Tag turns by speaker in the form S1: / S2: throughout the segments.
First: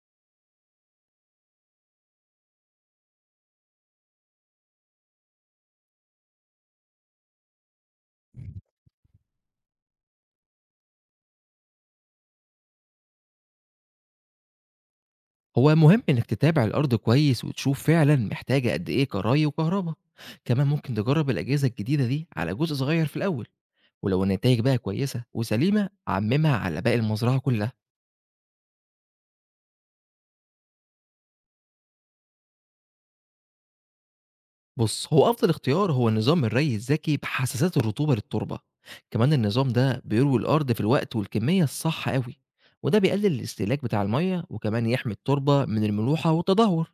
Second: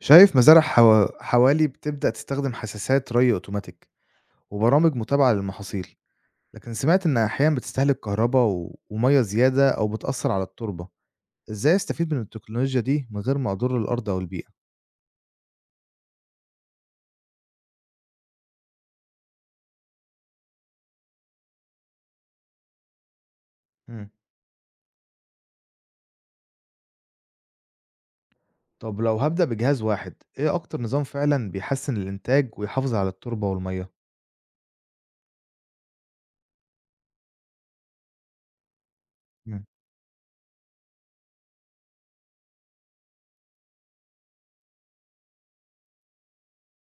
S1: شايف مزارع حوالي بتبدأ تستخدم حساسات ري اوتوماتيك وبرامج متابعة للمحاصيل. لكن سمعت إن أحيانا بتستهلك كهرباء و... ومية زيادة أو بتأثر على التربة. إزاي أستفيد من التكنولوجيا دي من غير ما أضر الأرض أو البيئة؟
S2: هو مهم إنك تتابع الأرض كويس وتشوف فعلا محتاجة قد إيه كراي وكهرباء. كمان ممكن تجرب الأجهزة الجديدة دي على جزء صغير في الأول،
S1: مم.
S2: ولو النتائج بقى كويسة وسليمة عممها على باقي المزرعة كلها.
S1: طب لو هبدأ بجهاز واحد إيه أكتر نظام فعلا بيحسن الإنتاج ويحافظ على التربة والمية؟
S2: بص، هو أفضل اختيار هو نظام الري الذكي بحساسات الرطوبة للتربة. كمان
S1: مم.
S2: النظام ده بيروي الأرض في الوقت والكمية الصح قوي، وده بيقلل الاستهلاك بتاع المية وكمان يحمي التربة من الملوحة والتدهور.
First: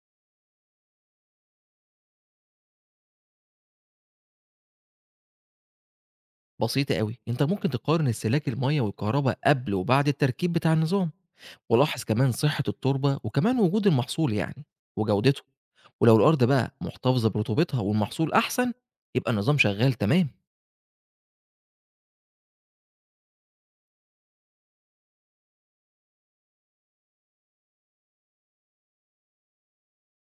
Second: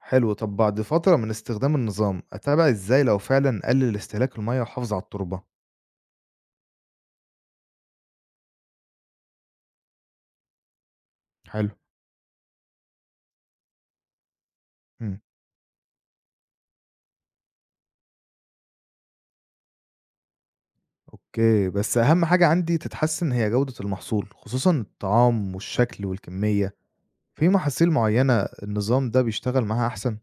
S1: حلو. طب بعد فترة من استخدام النظام أتابع إزاي لو فعلا قلل استهلاك المية وحافظ على التربة؟
S2: بسيطة أوي، أنت ممكن تقارن استهلاك المَيّة والكهربا قبل وبعد التركيب بتاع النظام،
S1: حلو.
S2: ولاحظ كمان صحة التربة وكمان وجود المحصول يعني
S1: مم.
S2: وجودته، ولو الأرض بقى محتفظة برطوبتها والمحصول أحسن يبقى النظام شغال تمام.
S1: أوكي، بس أهم حاجة عندي تتحسّن هي جودة المحصول، خصوصًا الطعام والشكل والكمية، في محاصيل معيّنة النظام ده بيشتغل معاها أحسن؟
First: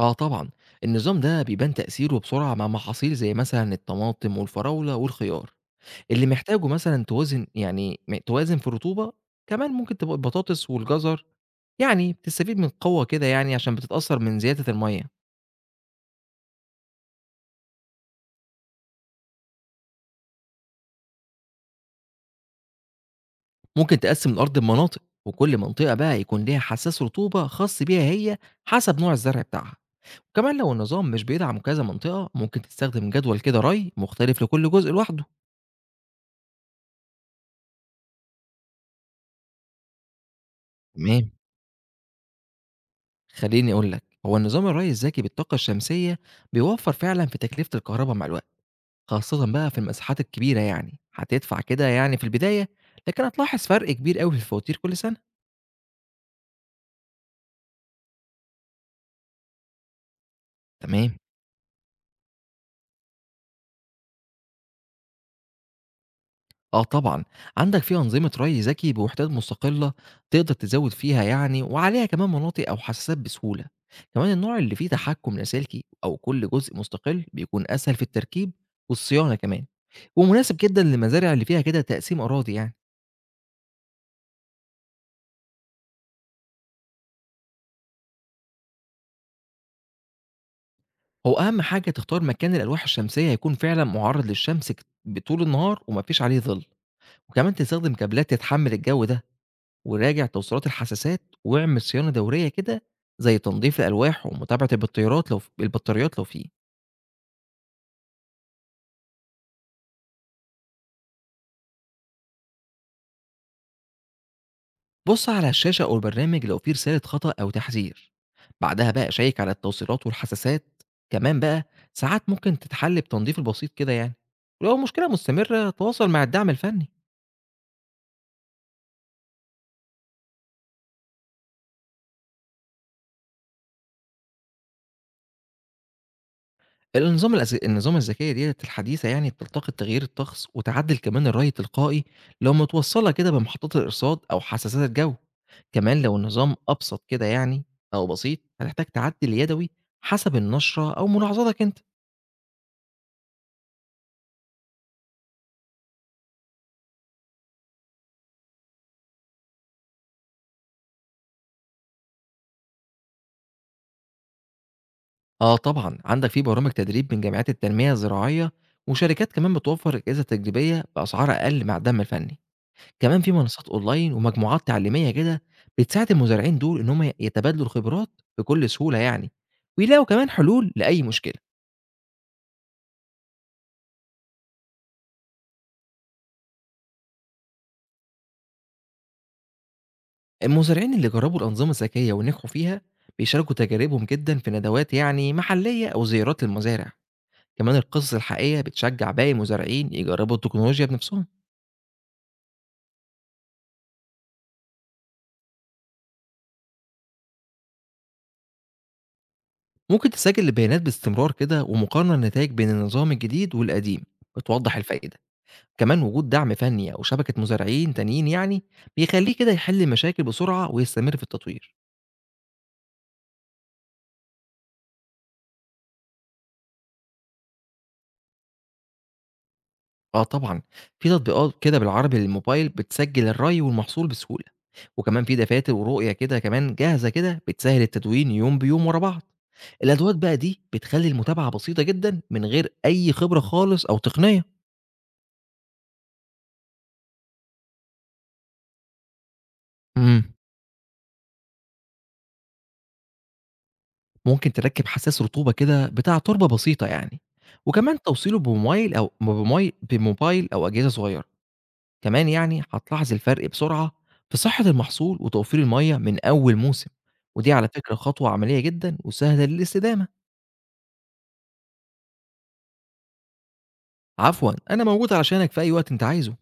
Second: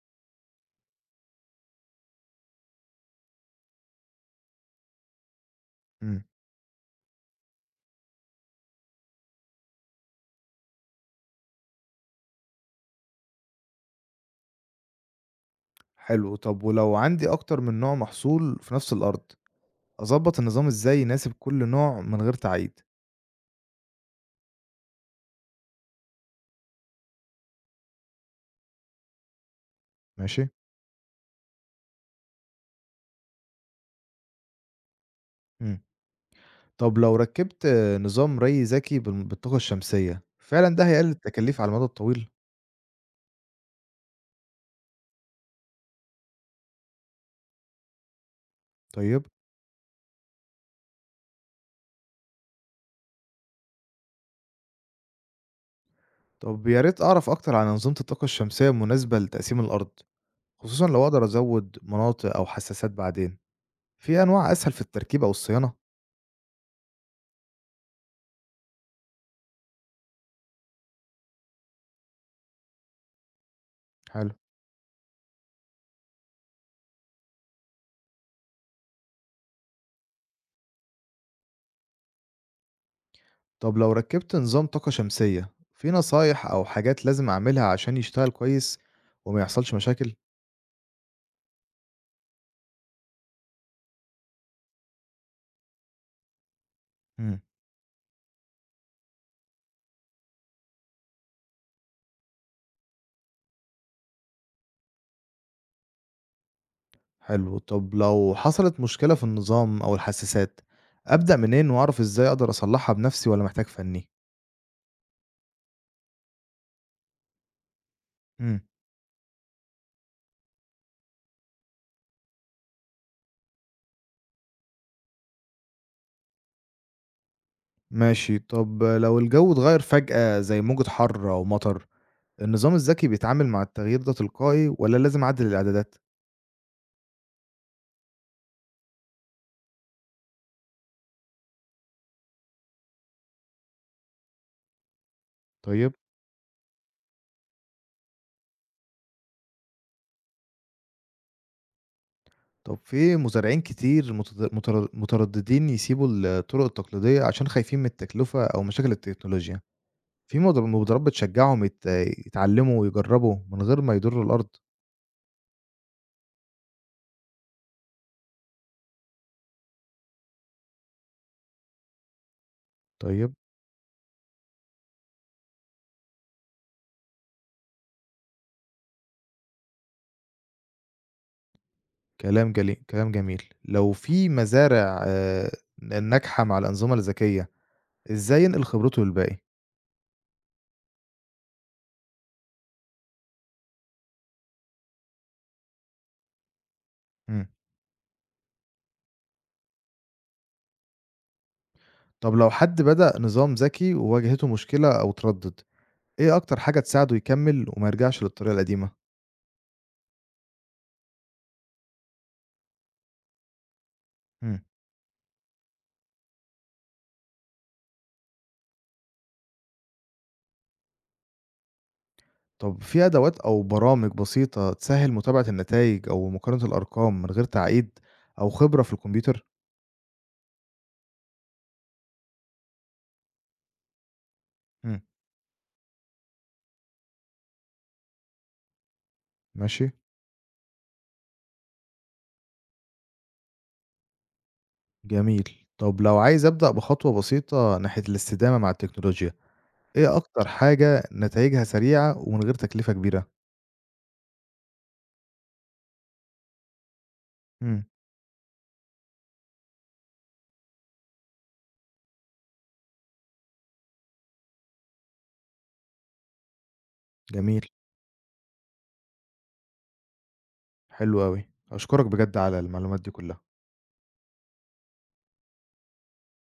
S2: آه طبعًا، النظام ده بيبان تأثيره بسرعة مع محاصيل زي مثلًا الطماطم والفراولة والخيار،
S1: إمم.
S2: اللي محتاجه مثلًا توازن يعني توازن في الرطوبة، كمان ممكن تبقى البطاطس والجزر يعني بتستفيد من قوة كده يعني عشان بتتأثر من زيادة المَيّة.
S1: حلو، طب ولو عندي أكتر من نوع محصول في نفس الأرض، أضبّط النظام إزاي يناسب كل نوع من غير تعقيد؟
S2: ممكن تقسم الأرض لمناطق وكل منطقة بقى يكون ليها حساس رطوبة خاص بيها هي حسب نوع الزرع بتاعها.
S1: ماشي.
S2: كمان لو النظام مش بيدعم كذا منطقة ممكن تستخدم جدول كده ري مختلف لكل جزء لوحده.
S1: إمم. طب لو ركّبت نظام ري ذكي بالطاقة الشمسية، فعلًا ده هيقلل
S2: تمام،
S1: التكاليف على المدى الطويل؟
S2: خليني أقول لك، هو النظام الري الذكي بالطاقة الشمسية بيوفر فعلا في تكلفة الكهرباء مع الوقت،
S1: طيب.
S2: خاصة بقى في المساحات الكبيرة، يعني هتدفع كده يعني في البداية، لكن هتلاحظ فرق كبير قوي في الفواتير كل سنة.
S1: طب يا ريت أعرف أكتر عن أنظمة الطاقة الشمسية المناسبة لتقسيم الأرض. خصوصًا لو
S2: تمام.
S1: أقدر أزوّد مناطق أو حساسات بعدين، في أنواع أسهل في التركيب أو الصيانة؟
S2: آه طبعًا، عندك في أنظمة رَي ذكي بوحدات مستقلة تقدر تزوّد فيها يعني وعليها كمان مناطق أو حساسات بسهولة. كمان
S1: حلو.
S2: النوع اللي فيه تحكُّم لاسلكي أو كل جزء مستقل بيكون أسهل في التركيب والصيانة كمان، ومناسب جدًا للمزارع اللي فيها كده تقسيم أراضي يعني.
S1: طب لو ركّبت نظام طاقة شمسية، في نصايح أو حاجات لازم أعملها عشان يشتغل كويس وما يحصلش مشاكل؟
S2: هو أهم حاجة تختار مكان الألواح الشمسية يكون فعلًا مُعرّض للشمس بطول النهار وما فيش عليه ظِل،
S1: إمم.
S2: وكمان تستخدم كابلات تتحمّل الجو ده. وراجع توصيلات الحساسات، واعمل صيانة دورية كده زي تنضيف الألواح ومتابعة البطاريات لو ف البطاريات لو فيه.
S1: حلو، طب لو حصلت مشكلة في النظام أو الحساسات، أبدأ منين وأعرف إزاي أقدر أصلّحها بنفسي والّا محتاج فني؟
S2: بُص على الشاشة أو البرنامج لو فيه رسالة خطأ أو تحذير.
S1: إمم.
S2: بعدها بقى شيّك على التوصيلات والحساسات، كمان بقى ساعات ممكن تتحل بتنضيف البسيط كده يعني. ولو المشكلة مستمرة تواصل مع الدعم الفني.
S1: ماشي، طب لو الجو اتغيّر فجأة زي موجة حَر أو مطر، النظام الذكي بيتعامل مع التغيير ده تلقائي والّا لازم أعدّل الإعدادات؟
S2: النظام الذكية ديّة الحديثة يعني بتلتقط تغيير الطقس وتعدل كمان الري التلقائي لو متوصّلة كده بمحطات الإرصاد أو حساسات الجو.
S1: طيب.
S2: كمان لو النظام أبسط كده يعني أو بسيط هتحتاج تعدل يدوي حسب النشرة أو ملاحظاتك أنت.
S1: طب في مزارعين كتير متد متر مترددين يسيبوا الطرق التقليدية عشان خايفين من التكلفة أو مشاكل التكنولوجيا، في مبادرات بتشجعهم يتعلموا ويجربوا من غير ما يضروا الأرض،
S2: آه طبعًا، عندك في برامج تدريب من جمعيات التنمية الزراعية وشركات كمان بتوفّر أجهزة تجريبية بأسعار أقل مع الدعم الفني. كمان في
S1: طيب.
S2: منصات أونلاين ومجموعات تعليمية كده بتساعد المزارعين دول إن هم يتبادلوا الخبرات بكل سهولة يعني، ويلاقوا كمان حلول لأي مشكلة.
S1: كلام جميل، لو في مزارع ن ناجحة مع الأنظمة الذكية، إزاي ينقل خبرته للباقي؟
S2: المزارعين اللي جربوا الأنظمة الذكية ونجحوا فيها بيشاركوا تجاربهم جدا في ندوات يعني محلية أو زيارات للمزارع.
S1: إمم.
S2: كمان القصص الحقيقية بتشجع باقي المزارعين يجربوا التكنولوجيا بنفسهم.
S1: طب لو حد بدأ نظام ذكي وواجهته مشكلة أو تردد، إيه أكتر حاجة تساعده يكمل وما يرجعش للطريقة القديمة؟
S2: ممكن تسجل البيانات باستمرار كده، ومقارنة النتائج بين النظام الجديد والقديم
S1: إمم.
S2: بتوضح الفائدة. كمان وجود دعم فني أو شبكة مزارعين تانيين يعني بيخليه كده يحل مشاكل بسرعة ويستمر في التطوير.
S1: طب في أدوات أو برامج بسيطة تسهّل متابعة النتايج أو مقارنة الأرقام من غير تعقيد أو خبرة في الكمبيوتر؟
S2: آه طبعًا، في تطبيقات كده بالعربي للموبايل بتسجل الري والمحصول بسهولة،
S1: مم.
S2: وكمان في دفاتر ورؤية كده كمان جاهزة كده بتسهل التدوين يوم بيوم ورا بعض.
S1: ماشي.
S2: الأدوات بقى دي بتخلي المتابعة بسيطة جدًا من غير أي خبرة خالص أو تقنية.
S1: جميل. طب لو عايز أبدأ بخطوة بسيطة ناحية الاستدامة مع التكنولوجيا، إيه
S2: امم
S1: أكتر حاجة نتايجها سريعة ومن غير تكلفة كبيرة؟
S2: ممكن تركب حساس رطوبة كده بتاع تربة بسيطة يعني،
S1: مم.
S2: وكمان توصيله بموبايل أو بموبايل أو أجهزة صغيرة. كمان يعني هتلاحظ الفرق بسرعة في صحة المحصول وتوفير المية من أول موسم، ودي
S1: جميل.
S2: على فكرة خطوة عملية جدا وسهلة للاستدامة.
S1: حلو أوي. أشكرك بجد على المعلومات دي كلها.
S2: عفوا، أنا موجود علشانك في أي وقت أنت عايزه.